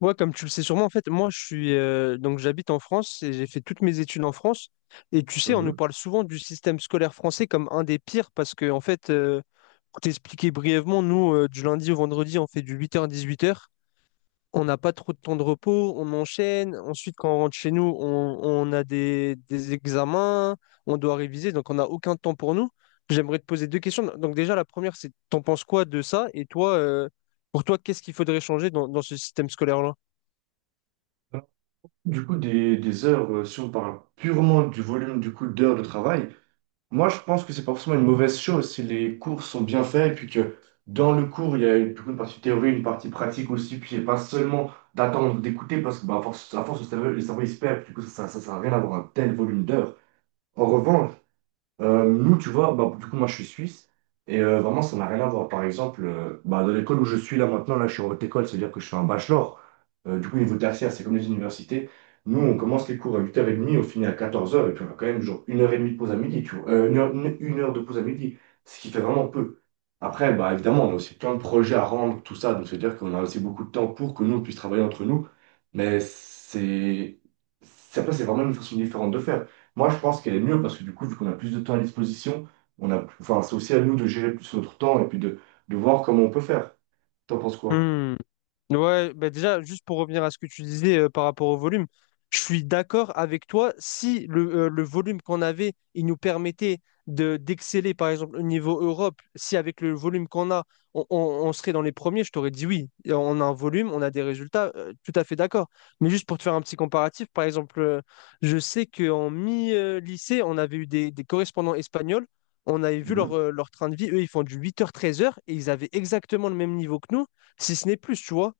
Ouais, comme tu le sais sûrement, en fait, moi, je suis donc j'habite en France et j'ai fait toutes mes études en France. Et tu sais, on nous Mhm. parle souvent du système scolaire français comme un des pires parce que, en fait, pour t'expliquer brièvement, nous, du lundi au vendredi, on fait du 8h-18h. On n'a pas trop de temps de repos, on enchaîne. Ensuite, quand on rentre chez nous, on a des examens, on doit réviser, donc on n'a aucun temps pour nous. J'aimerais te poser deux questions. Donc déjà, la première, c'est t'en penses quoi de ça? Et toi, pour toi, qu'est-ce qu'il faudrait changer dans ce système scolaire-là? Du coup, des heures, si on parle purement du volume du coup d'heures de travail, moi je pense que c'est pas forcément une mauvaise chose si les cours sont bien faits et puis que dans le cours, il y a une, du coup, une partie théorie, une partie pratique aussi, puis et pas seulement d'attendre, d'écouter, parce que bah, à force, le cerveau, il se perd, du coup ça sert à rien d'avoir un tel volume d'heures. En revanche, nous, tu vois, bah, du coup, moi, je suis suisse. Et vraiment, ça n'a rien à voir. Par exemple, bah, dans l'école où je suis là maintenant, là, je suis en haute école, c'est-à-dire que je suis un bachelor. Du coup, niveau tertiaire, c'est comme les universités. Nous, on commence les cours à 8h30, on finit à 14 heures et puis on a quand même genre une heure et demie de pause à midi, tu vois. Une heure de pause à midi, ce qui fait vraiment peu. Après, bah, évidemment, on a aussi plein de projets à rendre, tout ça, donc c'est-à-dire qu'on a aussi beaucoup de temps pour que nous, on puisse travailler entre nous. Mais c'est... Après, c'est vraiment une façon différente de faire. Moi, je pense qu'elle est mieux parce que du coup, vu qu'on a plus de temps à disposition, enfin, c'est aussi à nous de gérer plus notre temps et puis de voir comment on peut faire. T'en penses quoi? Hmm. Ouais, bah déjà, juste pour revenir à ce que tu disais par rapport au volume, je suis d'accord avec toi. Si le, le volume qu'on avait, il nous permettait de d'exceller, par exemple, au niveau Europe, si avec le volume qu'on a, on, on- on serait dans les premiers, je t'aurais dit oui. Et on a un volume, on a des résultats, tout à fait d'accord. Mais juste pour te faire un petit comparatif, par exemple, je sais qu'en mi-lycée, on avait eu des correspondants espagnols, on avait vu leur, Mhm. Leur train de vie, eux, ils font du 8h-13h et ils avaient exactement le même niveau que nous, si ce n'est plus, tu vois.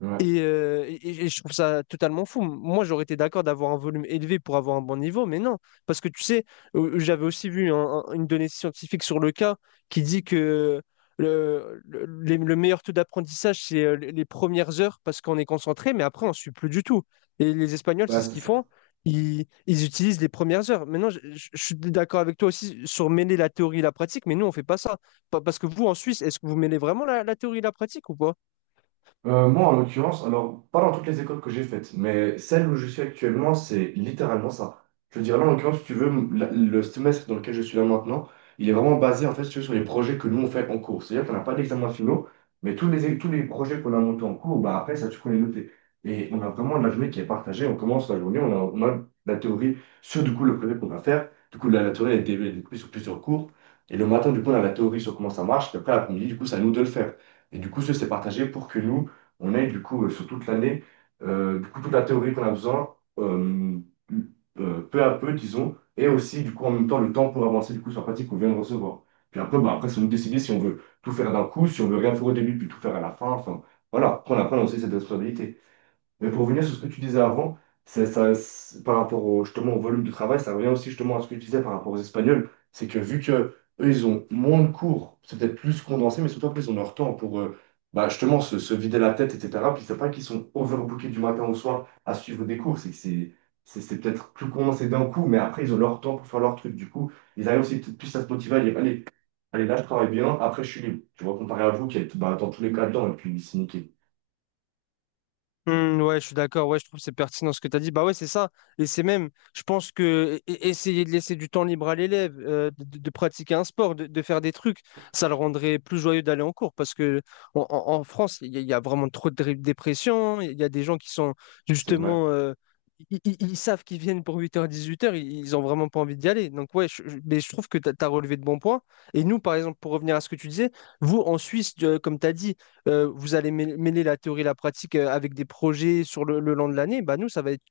Ouais. Et et- je trouve ça totalement fou. Moi, j'aurais été d'accord d'avoir un volume élevé pour avoir un bon niveau, mais non. Parce que tu sais, j'avais aussi vu une donnée scientifique sur le cas qui dit que le meilleur taux d'apprentissage, c'est les premières heures parce qu'on est concentré, mais après, on ne suit plus du tout. Et les Espagnols, c'est Bah, ce c'est qu'ils font. ça. Ils utilisent les premières heures. Maintenant, je suis d'accord avec toi aussi sur mêler la théorie et la pratique, mais nous, on fait pas ça. Parce que vous, en Suisse, est-ce que vous mêlez vraiment la théorie et la pratique ou pas? Moi, en l'occurrence, alors, pas dans toutes les écoles que j'ai faites, mais celle où je suis actuellement, c'est littéralement ça. Je veux dire, là, en l'occurrence, si tu veux, le semestre dans lequel je suis là maintenant, il est vraiment basé, en fait, si tu veux, sur les projets que nous, on fait en cours. C'est-à-dire qu'on n'a pas d'examen finaux, mais tous les projets qu'on a montés en cours, bah, après, ça, tu peux les noter. Et on a vraiment la journée qui est partagée. On commence la journée, on a la théorie sur, du coup, le projet qu'on va faire. Du coup, la théorie, elle est découpée sur plusieurs cours. Et le matin, du coup, on a la théorie sur comment ça marche. Et après, l'après-midi, du coup, c'est à nous de le faire. Et du coup, c'est partagé pour que nous, on ait du coup sur toute l'année, du coup toute la théorie qu'on a besoin, peu à peu, disons, et aussi du coup en même temps le temps pour avancer du coup sur la pratique qu'on vient de recevoir. Puis après, bah, après, c'est nous décider si on veut tout faire d'un coup, si on veut rien faire au début, puis tout faire à la fin. Enfin, voilà, après, on apprend aussi cette responsabilité. Mais pour revenir sur ce que tu disais avant, c'est ça, par rapport justement au volume de travail, ça revient aussi justement à ce que tu disais par rapport aux Espagnols. C'est que vu que eux, ils ont moins de cours, c'est peut-être plus condensé, mais surtout après, ils ont leur temps pour bah, justement se vider la tête, etc. Puis c'est pas qu'ils sont overbookés du matin au soir à suivre des cours, c'est que c'est peut-être plus condensé d'un coup, mais après, ils ont leur temps pour faire leur truc. Du coup, ils arrivent aussi peut-être plus à se motiver à dire, allez, allez, là, je travaille bien, après, je suis libre. Tu vois, comparé à vous qui êtes bah, dans tous les cas dedans, et puis c'est niqué. Hmm, ouais, je suis d'accord. Ouais, je trouve que c'est pertinent ce que tu as dit. Bah ouais, c'est ça. Et c'est même, je pense que essayer de laisser du temps libre à l'élève, pratiquer un sport, de faire des trucs, ça le rendrait plus joyeux d'aller en cours. Parce que en France, il y a vraiment trop de dépression. Il y a des gens qui sont C'est vrai. justement, ils savent qu'ils viennent pour 8h-18h. Ils ont vraiment pas envie d'y aller. Donc ouais, mais je trouve que tu as relevé de bons points. Et nous, par exemple, pour revenir à ce que tu disais, vous en Suisse, comme tu as dit, vous allez mêler la théorie et la pratique avec des projets sur le long de l'année, bah nous, ça va être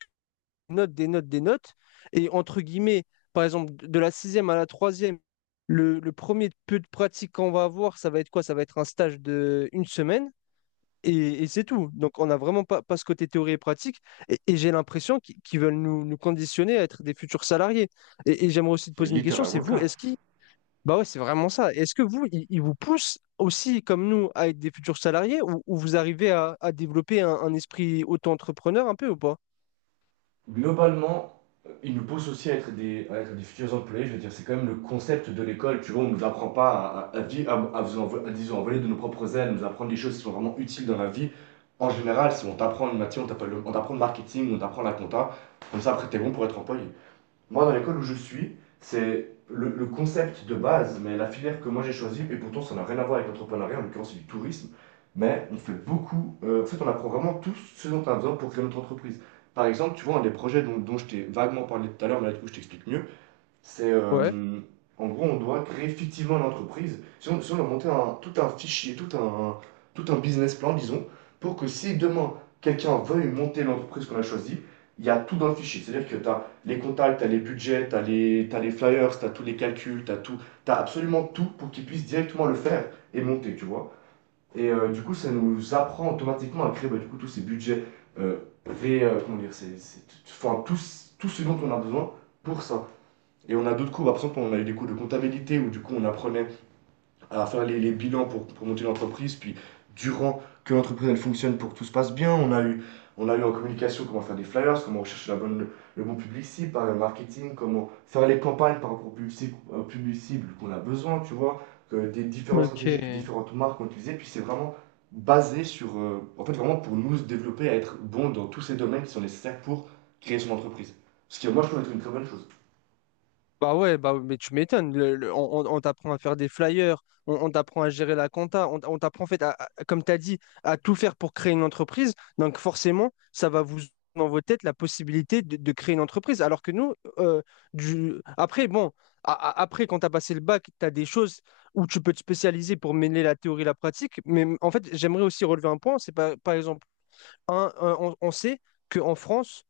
notes, des notes, des notes. Et entre guillemets, par exemple, de la sixième à la troisième, le premier peu de pratique qu'on va avoir, ça va être quoi? Ça va être un stage de une semaine et c'est tout. Donc, on n'a vraiment pas ce côté théorie et pratique. Et j'ai l'impression qu'ils veulent nous conditionner à être des futurs salariés. Et j'aimerais aussi te C'est poser une question, littéralement c'est le vous, cas. est-ce que. Bah ouais, c'est vraiment ça. Est-ce que vous, ils vous poussent aussi, comme nous, à être des futurs salariés ou vous arrivez à développer un esprit auto-entrepreneur un peu ou pas? Globalement, ils nous poussent aussi à être des, futurs employés. Je veux dire, c'est quand même le concept de l'école. Tu vois, on ne nous apprend pas à, à, vi- à vous envo- à, disons, à voler de nos propres ailes, nous apprendre des choses qui sont vraiment utiles dans la vie. En général, si on t'apprend une matière, on t'apprend le marketing, on t'apprend la compta, comme ça, après, t'es bon pour être employé. Moi, dans l'école où je suis, c'est le concept de base, mais la filière que moi j'ai choisie, et pourtant ça n'a rien à voir avec l'entrepreneuriat, en l'occurrence c'est du tourisme, mais on fait beaucoup, en fait on apprend vraiment tout ce dont on a besoin pour créer notre entreprise. Par exemple, tu vois, un des projets dont je t'ai vaguement parlé tout à l'heure, mais là du coup je t'explique mieux, c'est Ouais. en gros, on doit créer fictivement l'entreprise. Si on doit monter tout un fichier, tout un, business plan, disons, pour que si demain quelqu'un veuille monter l'entreprise qu'on a choisie, il y a tout dans le fichier. C'est-à-dire que tu as les contacts, tu as les budgets, t'as les flyers, tu as tous les calculs, tu as tout, tu absolument tout pour qu'il puisse directement le faire et monter, tu vois. Et du coup, ça nous apprend automatiquement à créer bah, du coup, tous ces budgets, euh, comment dire, enfin, tout, ce dont on a besoin pour ça. Et on a d'autres cours, bah, par exemple, on a eu des cours de comptabilité où du coup on apprenait à faire les, bilans pour monter l'entreprise, puis durant que l'entreprise elle fonctionne pour que tout se passe bien, on a eu en communication comment faire des flyers, comment rechercher la bonne, le, bon public cible, par le marketing, comment faire les campagnes par rapport au public cible qu'on a besoin, tu vois, que des différentes stratégies que Ok. différentes marques ont utilisées, puis c'est vraiment basé sur, en fait vraiment pour nous se développer, à être bon dans tous ces domaines qui sont nécessaires pour créer son entreprise. Ce qui moi je trouve être une très bonne chose. Bah ouais, bah, mais tu m'étonnes. On t'apprend à faire des flyers, on t'apprend à gérer la compta, on t'apprend en fait, comme tu as dit, à tout faire pour créer une entreprise. Donc forcément, ça va vous dans vos têtes la possibilité de créer une entreprise. Alors que nous, du, après, bon, après, quand tu as passé le bac, tu as des choses où tu peux te spécialiser pour mêler la théorie et la pratique. Mais en fait, j'aimerais aussi relever un point, c'est par exemple, on sait qu'en France,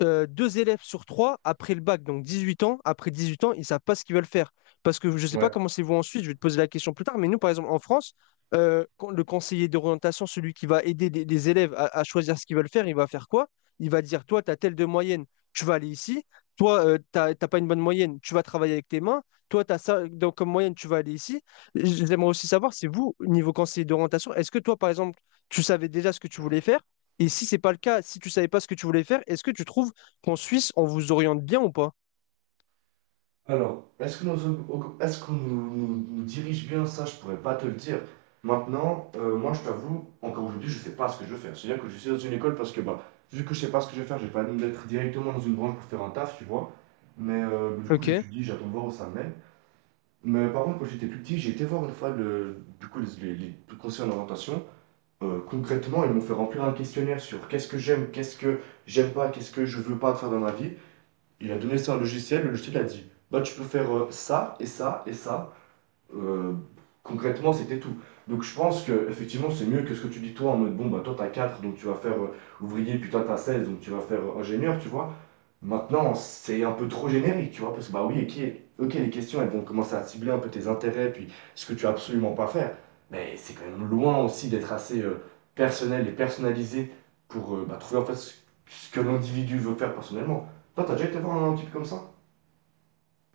deux élèves sur trois après le bac, donc 18 ans, après 18 ans, ils ne savent pas ce qu'ils veulent faire. Parce que je ne sais pas comment c'est vous ensuite, je vais te poser la question plus tard, mais nous, par exemple, en France, quand le conseiller d'orientation, celui qui va aider les élèves à choisir ce qu'ils veulent faire, il va faire quoi? Il va dire, toi, tu as telle de moyenne, tu vas aller ici. Toi, t'as pas une bonne moyenne, tu vas travailler avec tes mains. Toi, tu as ça donc, comme moyenne, tu vas aller ici. J'aimerais aussi savoir, c'est vous, niveau conseiller d'orientation, est-ce que toi, par exemple, tu savais déjà ce que tu voulais faire? Et si c'est pas le cas, si tu savais pas ce que tu voulais faire, est-ce que tu trouves qu'en Suisse, on vous oriente bien ou pas? Est-ce qu'on nous, nous dirige bien ça, je pourrais pas te le dire. Maintenant, moi je t'avoue, encore aujourd'hui, je sais pas ce que je veux faire. C'est-à-dire que je suis dans une école parce que, bah, vu que je sais pas ce que je veux faire, j'ai pas envie d'être directement dans une branche pour faire un taf, tu vois. Mais du coup, Ok. j'étudie, j'attends de voir où ça mène. Mais par contre, quand j'étais plus petit, j'ai été voir une fois du coup, les conseils en orientation. Concrètement, ils m'ont fait remplir un questionnaire sur qu'est-ce que j'aime pas, qu'est-ce que je veux pas faire dans ma vie. Il a donné ça à un logiciel, le logiciel a dit bah tu peux faire ça et ça et ça. Euh, Concrètement, c'était tout. Donc je pense que effectivement c'est mieux que ce que tu dis toi en mode bon bah toi t'as 4 donc tu vas faire ouvrier, puis toi t'as 16 donc tu vas faire ingénieur, tu vois. Maintenant, c'est un peu trop générique, tu vois, parce que bah oui, ok, ok, les questions, elles vont commencer à cibler un peu tes intérêts, puis ce que tu as absolument pas à faire. Mais c'est quand même loin aussi d'être assez personnel et personnalisé pour bah, trouver en fait ce que l'individu veut faire personnellement. Toi, t'as déjà été voir un type comme ça?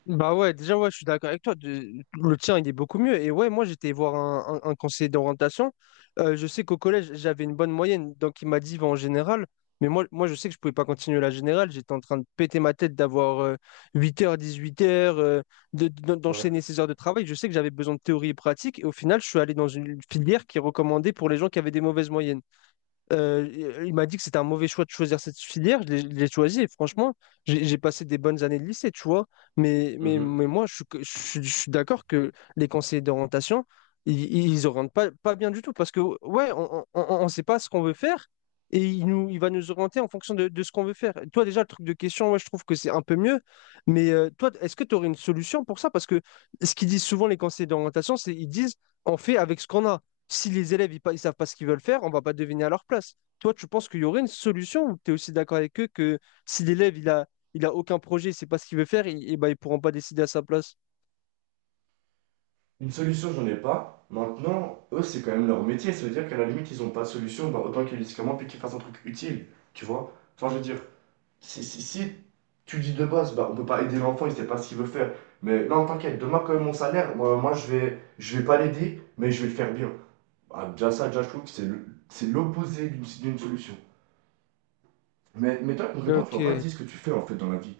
Bah ouais, déjà, ouais, je suis d'accord avec toi. Le tien, il est beaucoup mieux. Et ouais, moi, j'étais voir un conseiller d'orientation. Je sais qu'au collège, j'avais une bonne moyenne. Donc, il m'a dit, va en général. Mais moi, moi, je sais que je pouvais pas continuer la générale. J'étais en train de péter ma tête d'avoir 8 heures, 18 heures, Ouais. d'enchaîner ces heures de travail. Je sais que j'avais besoin de théorie et pratique. Et au final, je suis allé dans une filière qui est recommandée pour les gens qui avaient des mauvaises moyennes. Euh, il m'a dit que c'était un mauvais choix de choisir cette filière. Je l'ai choisi et franchement, j'ai passé des bonnes années de lycée, tu vois. Mais, mais, Mhm. mais moi, je suis d'accord que les conseillers d'orientation, ils, ils orientent pas bien du tout parce que, ouais, on ne sait pas ce qu'on veut faire et il, nous, il va nous orienter en fonction de ce qu'on veut faire. Toi, déjà, le truc de question, ouais, je trouve que c'est un peu mieux. Mais toi, est-ce que tu aurais une solution pour ça? Parce que ce qu'ils disent souvent, les conseillers d'orientation, c'est ils disent on fait avec ce qu'on a. Si les élèves ils, ils savent pas ce qu'ils veulent faire, on va pas deviner à leur place. Toi, tu penses qu'il y aurait une solution ou tu es aussi d'accord avec eux que si l'élève il a aucun projet, c'est pas ce qu'il veut faire, ils ne ben, ils pourront pas décider à sa place. Une solution, j'en ai pas. Maintenant, eux, c'est quand même leur métier. Ça veut dire qu'à la limite, ils ont pas de solution, bah, autant qu'ils le disent comment, puis qu'ils fassent un truc utile, tu vois. Enfin, je veux dire, si tu dis de base, bah, on peut pas aider l'enfant, il sait pas ce qu'il veut faire. Mais non, t'inquiète, demain, quand même, mon salaire, moi, je vais pas l'aider, mais je vais le faire bien. Ah, déjà, ça, déjà, je trouve que c'est l'opposé d'une solution. Mais toi, concrètement, tu m'as pas Ok. dit ce que tu fais en fait dans la vie.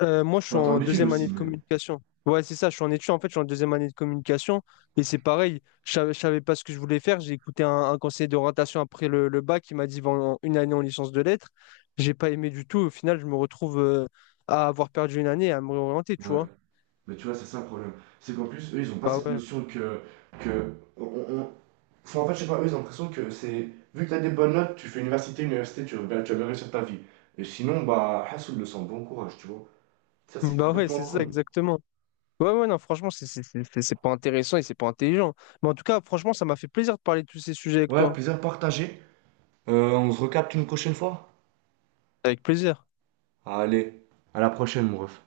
Moi, je suis Enfin, t'en en es une deuxième aussi, année de mais. communication. Ouais, c'est ça, je suis en études, en fait, je suis en deuxième année de communication. Et c'est pareil, je savais pas ce que je voulais faire. J'ai écouté un conseiller d'orientation après le bac qui m'a dit va une année en licence de lettres. J'ai pas aimé du tout. Au final, je me retrouve à avoir perdu une année et à me réorienter, tu Ouais. vois. Mais tu vois, c'est ça le problème. C'est qu'en plus, eux, ils ont pas Bah cette ouais. notion que. que on, on- Enfin, en fait, je sais pas, eux, ils ont l'impression que c'est. Vu que t'as des bonnes notes, tu fais université, université, tu vas bien réussir ta vie. Et sinon, bah, Hassoul le sent, bon courage, tu vois. Ça, c'est Bah ouais, complètement c'est ça, con. exactement. Ouais, ouais, non, franchement, c'est pas intéressant et c'est pas intelligent. Mais en tout cas, franchement, ça m'a fait plaisir de parler de tous ces sujets avec Ouais, toi. plaisir partagé. On se recapte une prochaine fois. Avec plaisir. Allez, à la prochaine, mon ref.